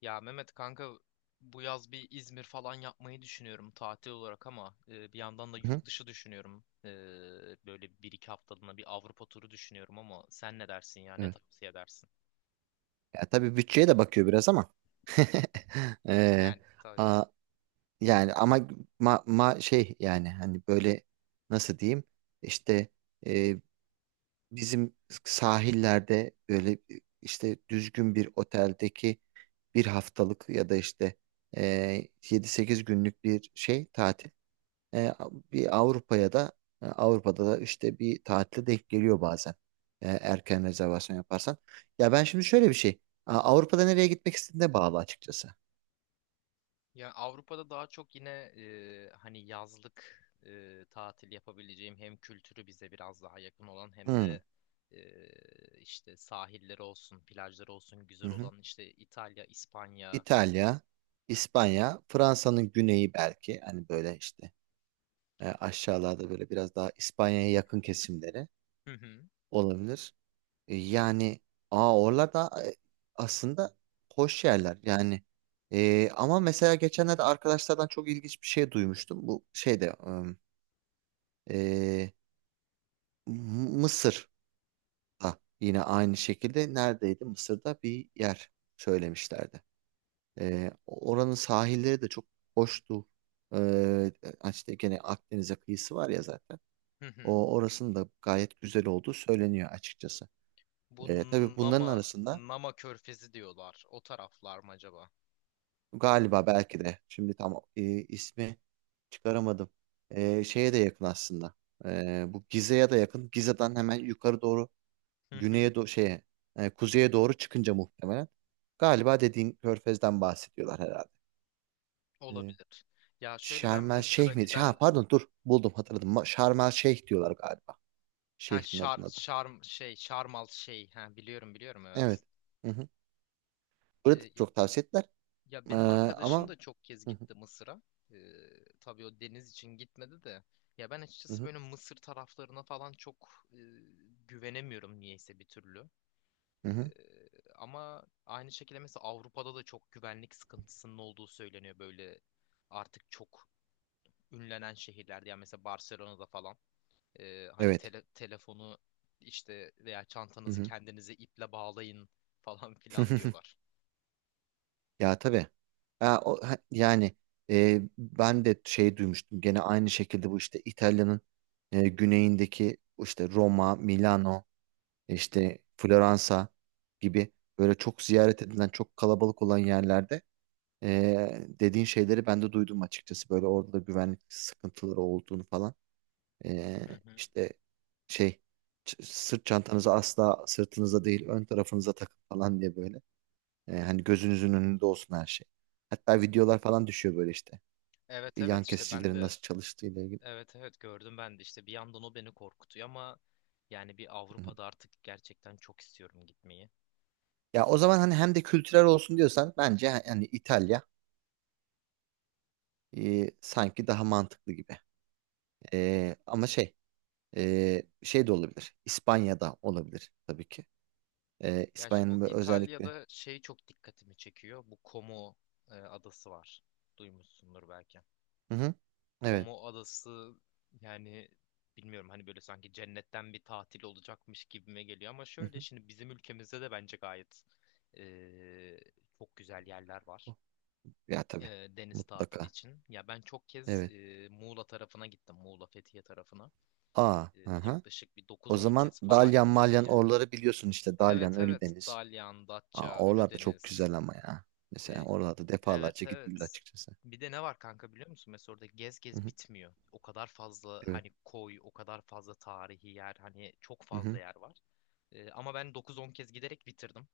Ya Mehmet kanka, bu yaz bir İzmir falan yapmayı düşünüyorum tatil olarak ama bir yandan da Hı, yurt dışı düşünüyorum. Böyle bir iki haftalığına bir Avrupa turu düşünüyorum ama sen ne dersin ya, ne evet. tavsiye edersin? Ya tabii bütçeye de bakıyor biraz ama. Ee, Yani tabii. a- Yani ama şey yani hani böyle nasıl diyeyim işte e, bizim sahillerde böyle işte düzgün bir oteldeki bir haftalık ya da işte e, 7-8 günlük bir şey tatil. E, bir Avrupa'ya da e, Avrupa'da da işte bir tatile denk geliyor bazen. Erken rezervasyon yaparsan. Ya ben şimdi şöyle bir şey. Avrupa'da nereye gitmek istediğine bağlı açıkçası. Ya Avrupa'da daha çok yine hani yazlık tatil yapabileceğim, hem kültürü bize biraz daha yakın olan hem Hmm. de e, işte sahilleri olsun, plajları olsun Hı güzel hı. olan, işte İtalya, İspanya. İtalya, İspanya, Fransa'nın güneyi belki hani böyle işte aşağılarda böyle biraz daha İspanya'ya yakın kesimleri Hı hı. olabilir. Yani oralar e, aslında hoş yerler yani. Ama mesela geçenlerde arkadaşlardan çok ilginç bir şey duymuştum. Bu şeyde, e, Mısır'da yine aynı şekilde neredeydi? Mısır'da bir yer söylemişlerdi. Oranın sahilleri de çok hoştu. E, Yani işte gene Akdeniz'e kıyısı var ya zaten. Hı hı. O orasının da gayet güzel olduğu söyleniyor açıkçası. Bu Tabii bunların Nama, arasında Nama Körfezi diyorlar. O taraflar mı acaba? galiba belki de. Şimdi tam ismi çıkaramadım. Şeye de yakın aslında. Bu Gize'ye de yakın. Gize'den hemen yukarı doğru Hı hı. güneye doğru şeye kuzeye doğru çıkınca muhtemelen. Galiba dediğin Körfez'den bahsediyorlar herhalde. E, Olabilir. Ya şöyle, ben Şarm El Mısır'a Şeyh miydi? giden... Ha pardon, dur buldum, hatırladım. Şarm El Şeyh diyorlar galiba. Ha, Şehrin Şar adına da. Şarm şey Şarmal şey ha, biliyorum, biliyorum, Evet. evet. Hı hı. Burada da Ee, çok tavsiye ettiler. ya E, benim arkadaşım ama da çok kez Hı hı, gitti Mısır'a. Tabii o deniz için gitmedi de. Ya ben hı açıkçası hı, böyle Mısır taraflarına falan çok güvenemiyorum niyeyse bir türlü. hı hı. Eee, ama aynı şekilde mesela Avrupa'da da çok güvenlik sıkıntısının olduğu söyleniyor, böyle artık çok ünlenen şehirlerde, yani mesela Barcelona'da falan hani Evet. Telefonu işte veya Hı çantanızı hı. kendinize iple bağlayın falan filan diyorlar. Ya tabii. Yani ben de şey duymuştum. Gene aynı şekilde bu işte İtalya'nın güneyindeki işte Roma, Milano, işte Floransa gibi böyle çok ziyaret edilen, çok kalabalık olan yerlerde dediğin şeyleri ben de duydum açıkçası. Böyle orada da güvenlik sıkıntıları olduğunu falan. E, Hı hı. işte şey, sırt çantanızı asla sırtınıza değil ön tarafınıza takın falan diye böyle. Hani gözünüzün önünde olsun her şey. Hatta videolar falan düşüyor böyle işte. Evet, Yan evet, işte ben kesicilerin de, nasıl çalıştığı ile ilgili. evet evet gördüm ben de işte. Bir yandan o beni korkutuyor ama yani bir Hı hı. Avrupa'da artık gerçekten çok istiyorum gitmeyi. Ya o zaman hani hem de kültürel olsun diyorsan bence hani İtalya sanki daha mantıklı gibi. Ama şey, şey de olabilir. İspanya'da olabilir tabii ki. Ya işte bu İspanya'nın böyle özellikle. İtalya'da şey çok dikkatimi çekiyor. Bu Como adası var. Duymuşsundur belki. Hı hı. Evet. Como adası yani, bilmiyorum, hani böyle sanki cennetten bir tatil olacakmış gibime geliyor. Ama Hı şöyle, hı. şimdi bizim ülkemizde de bence gayet e, çok güzel yerler var Oh, ya tabii. e, deniz tatili Mutlaka. için. Ya ben çok kez Evet. Muğla tarafına gittim, Muğla Fethiye tarafına. E, Aha. yaklaşık bir O 9-10 zaman kez falan Dalyan gittim Malyan yani. orları biliyorsun işte, Dalyan Evet evet. Ölüdeniz. Dalyan, Datça, Oralarda çok Ölüdeniz. güzel ama ya. Mesela E, oralarda Evet defalarca gidilir evet. açıkçası. Bir de ne var kanka, biliyor musun? Mesela orada gez Hı gez hı, bitmiyor. O kadar fazla evet. hani koy, o kadar fazla tarihi yer, hani çok Hı fazla hı. yer var. Ama ben 9-10 kez giderek bitirdim.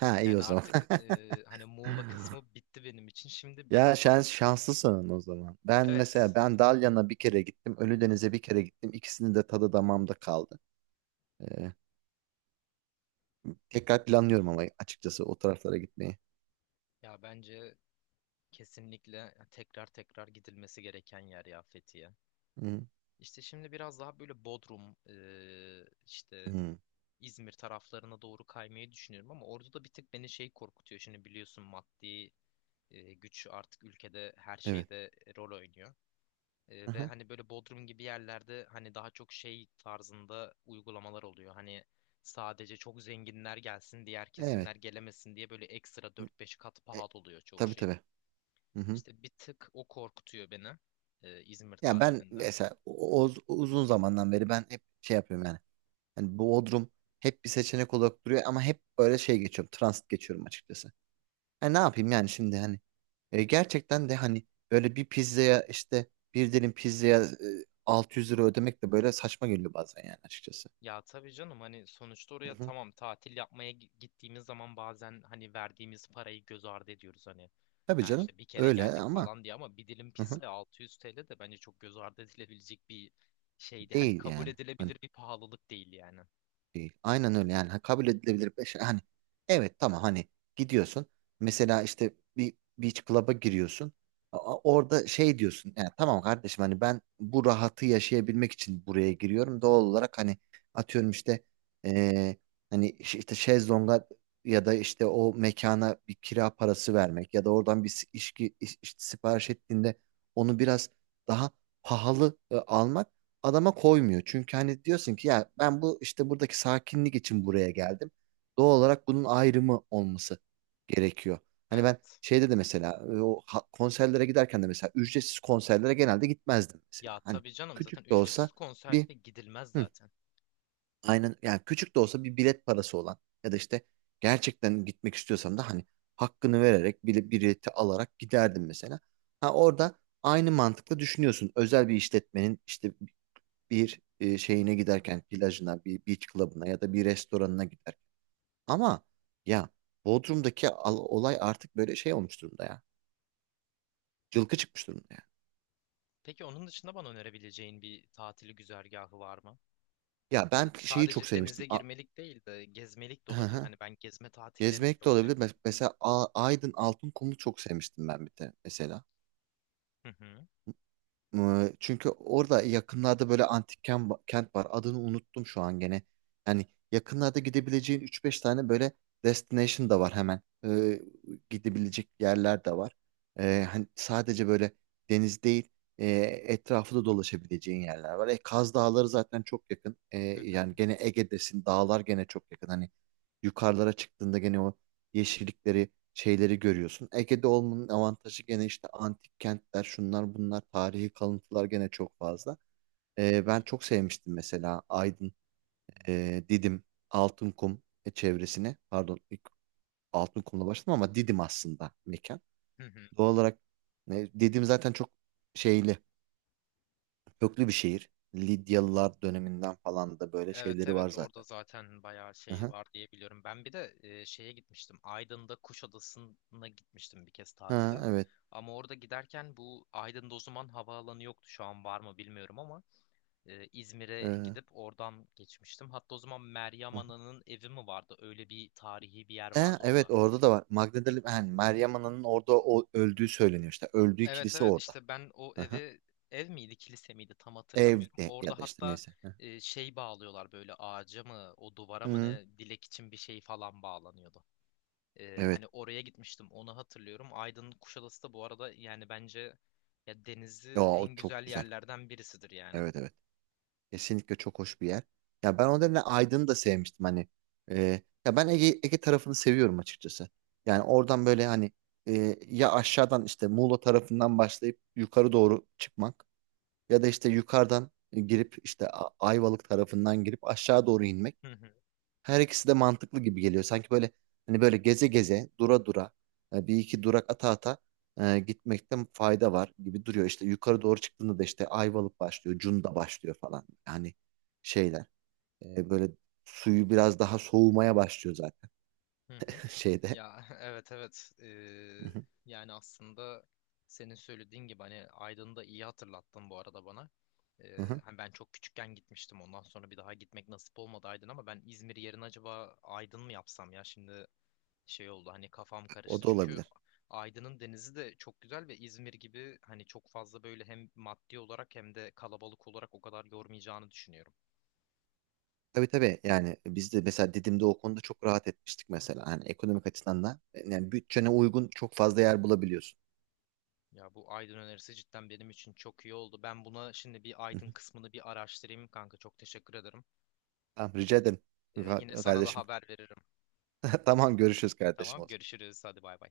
Ha, iyi Yani o zaman. artık hani Muğla kısmı bitti benim için. Şimdi Ya biraz daha, şanslısın o zaman. Ben evet. mesela ben Dalyan'a bir kere gittim. Ölüdeniz'e bir kere gittim. İkisinin de tadı damağımda kaldı. Ee, Tekrar planlıyorum ama açıkçası o taraflara gitmeyi. Ya bence kesinlikle tekrar tekrar gidilmesi gereken yer ya Fethiye. Hı İşte şimdi biraz daha böyle Bodrum, işte hı. İzmir taraflarına doğru kaymayı düşünüyorum ama orada da bir tık beni şey korkutuyor. Şimdi biliyorsun, maddi güç artık ülkede her Evet. şeyde rol oynuyor. Ve Aha. hani böyle Bodrum gibi yerlerde hani daha çok şey tarzında uygulamalar oluyor. Hani sadece çok zenginler gelsin, diğer Evet. kesimler gelemesin diye böyle ekstra 4-5 kat E, pahalı oluyor çoğu tabii şey. tabii. Hı hı. İşte bir tık o korkutuyor beni İzmir Ya ben tatilinde. mesela uzun zamandan beri ben hep şey yapıyorum yani. Hani Bodrum hep bir seçenek olarak duruyor ama hep böyle şey geçiyorum. Transit geçiyorum açıkçası. Hani ne yapayım yani şimdi hani gerçekten de hani böyle bir dilim pizzaya 600 lira ödemek de böyle saçma geliyor bazen yani açıkçası. Ya tabii canım, hani sonuçta Hı oraya, hı. tamam, tatil yapmaya gittiğimiz zaman bazen hani verdiğimiz parayı göz ardı ediyoruz hani. Tabii Ha, canım, işte bir kere öyle geldik ama. falan diye, ama bir dilim Hı hı. pizza 600 TL de bence çok göz ardı edilebilecek bir şeydi. Hani Değil kabul yani. Hani edilebilir bir pahalılık değil yani. değil. Aynen öyle yani. Ha, kabul edilebilir bir şey. Hani evet tamam, hani gidiyorsun. Mesela işte bir beach club'a giriyorsun. Orada şey diyorsun. Yani tamam kardeşim, hani ben bu rahatı yaşayabilmek için buraya giriyorum. Doğal olarak hani atıyorum işte, eee, hani işte şezlonga ya da işte o mekana bir kira parası vermek ya da oradan bir içki işte sipariş ettiğinde onu biraz daha pahalı almak adama koymuyor. Çünkü hani diyorsun ki ya, ben bu işte buradaki sakinlik için buraya geldim. Doğal olarak bunun ayrımı olması gerekiyor. Hani ben Evet. şeyde de mesela o konserlere giderken de mesela ücretsiz konserlere genelde gitmezdim mesela. Ya Hani tabii canım, zaten küçük de ücretsiz olsa bir, konserlere gidilmez hı, zaten. aynen yani küçük de olsa bir bilet parası olan ya da işte gerçekten gitmek istiyorsan da hani hakkını vererek, bile bileti alarak giderdim mesela. Ha, orada aynı mantıkla düşünüyorsun. Özel bir işletmenin işte bir şeyine giderken, plajına, bir beach club'ına ya da bir restoranına giderken. Ama ya, Bodrum'daki olay artık böyle şey olmuş durumda ya. Cılkı çıkmış durumda ya. Peki onun dışında bana önerebileceğin bir tatili güzergahı var mı? Ya Hani ben şeyi çok sadece denize sevmiştim. Girmelik değil de gezmelik de Hı olabilir. hı. Hani ben gezme tatillerini Gezmek de çok olabilir. seviyorum. Mesela Aydın Altınkum'u çok sevmiştim ben, bir de mesela. Hı hı. Çünkü orada yakınlarda böyle antik kent var. Adını unuttum şu an, gene. Yani yakınlarda gidebileceğin üç beş tane böyle destination da var hemen. Gidebilecek yerler de var. Hani sadece böyle deniz değil, e, etrafı da dolaşabileceğin yerler var. Kaz Dağları zaten çok yakın. Hı hı. Yani gene Ege'desin, dağlar gene çok yakın. Hani yukarılara çıktığında gene o yeşillikleri, şeyleri görüyorsun. Ege'de olmanın avantajı gene işte antik kentler, şunlar bunlar, tarihi kalıntılar gene çok fazla. Hı Ben çok sevmiştim mesela Aydın, Didim, Altınkum çevresini. Pardon, ilk Altınkum'la başladım ama Didim aslında mekan. hı. Doğal olarak Didim zaten çok şeyli, köklü bir şehir. Lidyalılar döneminden falan da böyle Evet şeyleri var evet, orada zaten. zaten bayağı şey Aha. var diye biliyorum. Ben bir de şeye gitmiştim, Aydın'da Kuşadası'na gitmiştim bir kez Ha, tatile. evet. Ama orada giderken, bu Aydın'da o zaman havaalanı yoktu, şu an var mı bilmiyorum ama İzmir'e Ee, gidip oradan geçmiştim. Hatta o zaman Meryem aha. Ana'nın evi mi vardı? Öyle bir tarihi bir yer He, vardı evet orada. orada da var. Magdalena yani Meryem Ana'nın orada öldüğü söyleniyor işte. Öldüğü Evet kilise evet, orada. işte ben o Hı-hı. eve, ev miydi kilise miydi tam hatırlamıyorum, Evde ya orada da işte hatta neyse. Şey bağlıyorlar böyle, ağaca mı o duvara mı Hı-hı. ne, dilek için bir şey falan bağlanıyordu. E, Evet. hani oraya gitmiştim, onu hatırlıyorum. Aydın Kuşadası da bu arada yani bence ya Ya denizi o en çok güzel güzel. yerlerden birisidir yani. Evet evet. Kesinlikle çok hoş bir yer. Ya ben o nedenle Aydın'ı da sevmiştim hani. Ya ben Ege tarafını seviyorum açıkçası. Yani oradan böyle hani ya aşağıdan işte Muğla tarafından başlayıp yukarı doğru çıkmak ya da işte yukarıdan girip işte Ayvalık tarafından girip aşağı doğru inmek. Hı hı, Her ikisi de mantıklı gibi geliyor. Sanki böyle hani böyle geze geze, dura dura, bir iki durak ata ata, gitmekte fayda var gibi duruyor. İşte yukarı doğru çıktığında da işte Ayvalık başlıyor, Cunda başlıyor falan. Yani şeyler böyle suyu biraz daha soğumaya başlıyor zaten, hı hı. şeyde. Ya evet evet. Hı Ee, hı, yani aslında senin söylediğin gibi, hani Aydın'ı da iyi hatırlattın bu arada bana. hı Ee, hı. hani ben çok küçükken gitmiştim, ondan sonra bir daha gitmek nasip olmadı Aydın, ama ben İzmir yerine acaba Aydın mı yapsam ya şimdi, şey oldu hani, kafam O karıştı. da Çünkü olabilir. Aydın'ın denizi de çok güzel ve İzmir gibi hani çok fazla böyle hem maddi olarak hem de kalabalık olarak o kadar yormayacağını düşünüyorum. Tabii tabii, yani biz de mesela Didim'de o konuda çok rahat etmiştik mesela. Hani ekonomik açıdan da yani bütçene uygun çok fazla yer bulabiliyorsun. Ya bu Aydın önerisi cidden benim için çok iyi oldu. Ben buna şimdi, bir Hı Aydın hı. kısmını bir araştırayım kanka. Çok teşekkür ederim. Tamam, rica ederim Yine sana da kardeşim. haber veririm. Tamam, görüşürüz kardeşim Tamam, o zaman. görüşürüz. Hadi bay bay.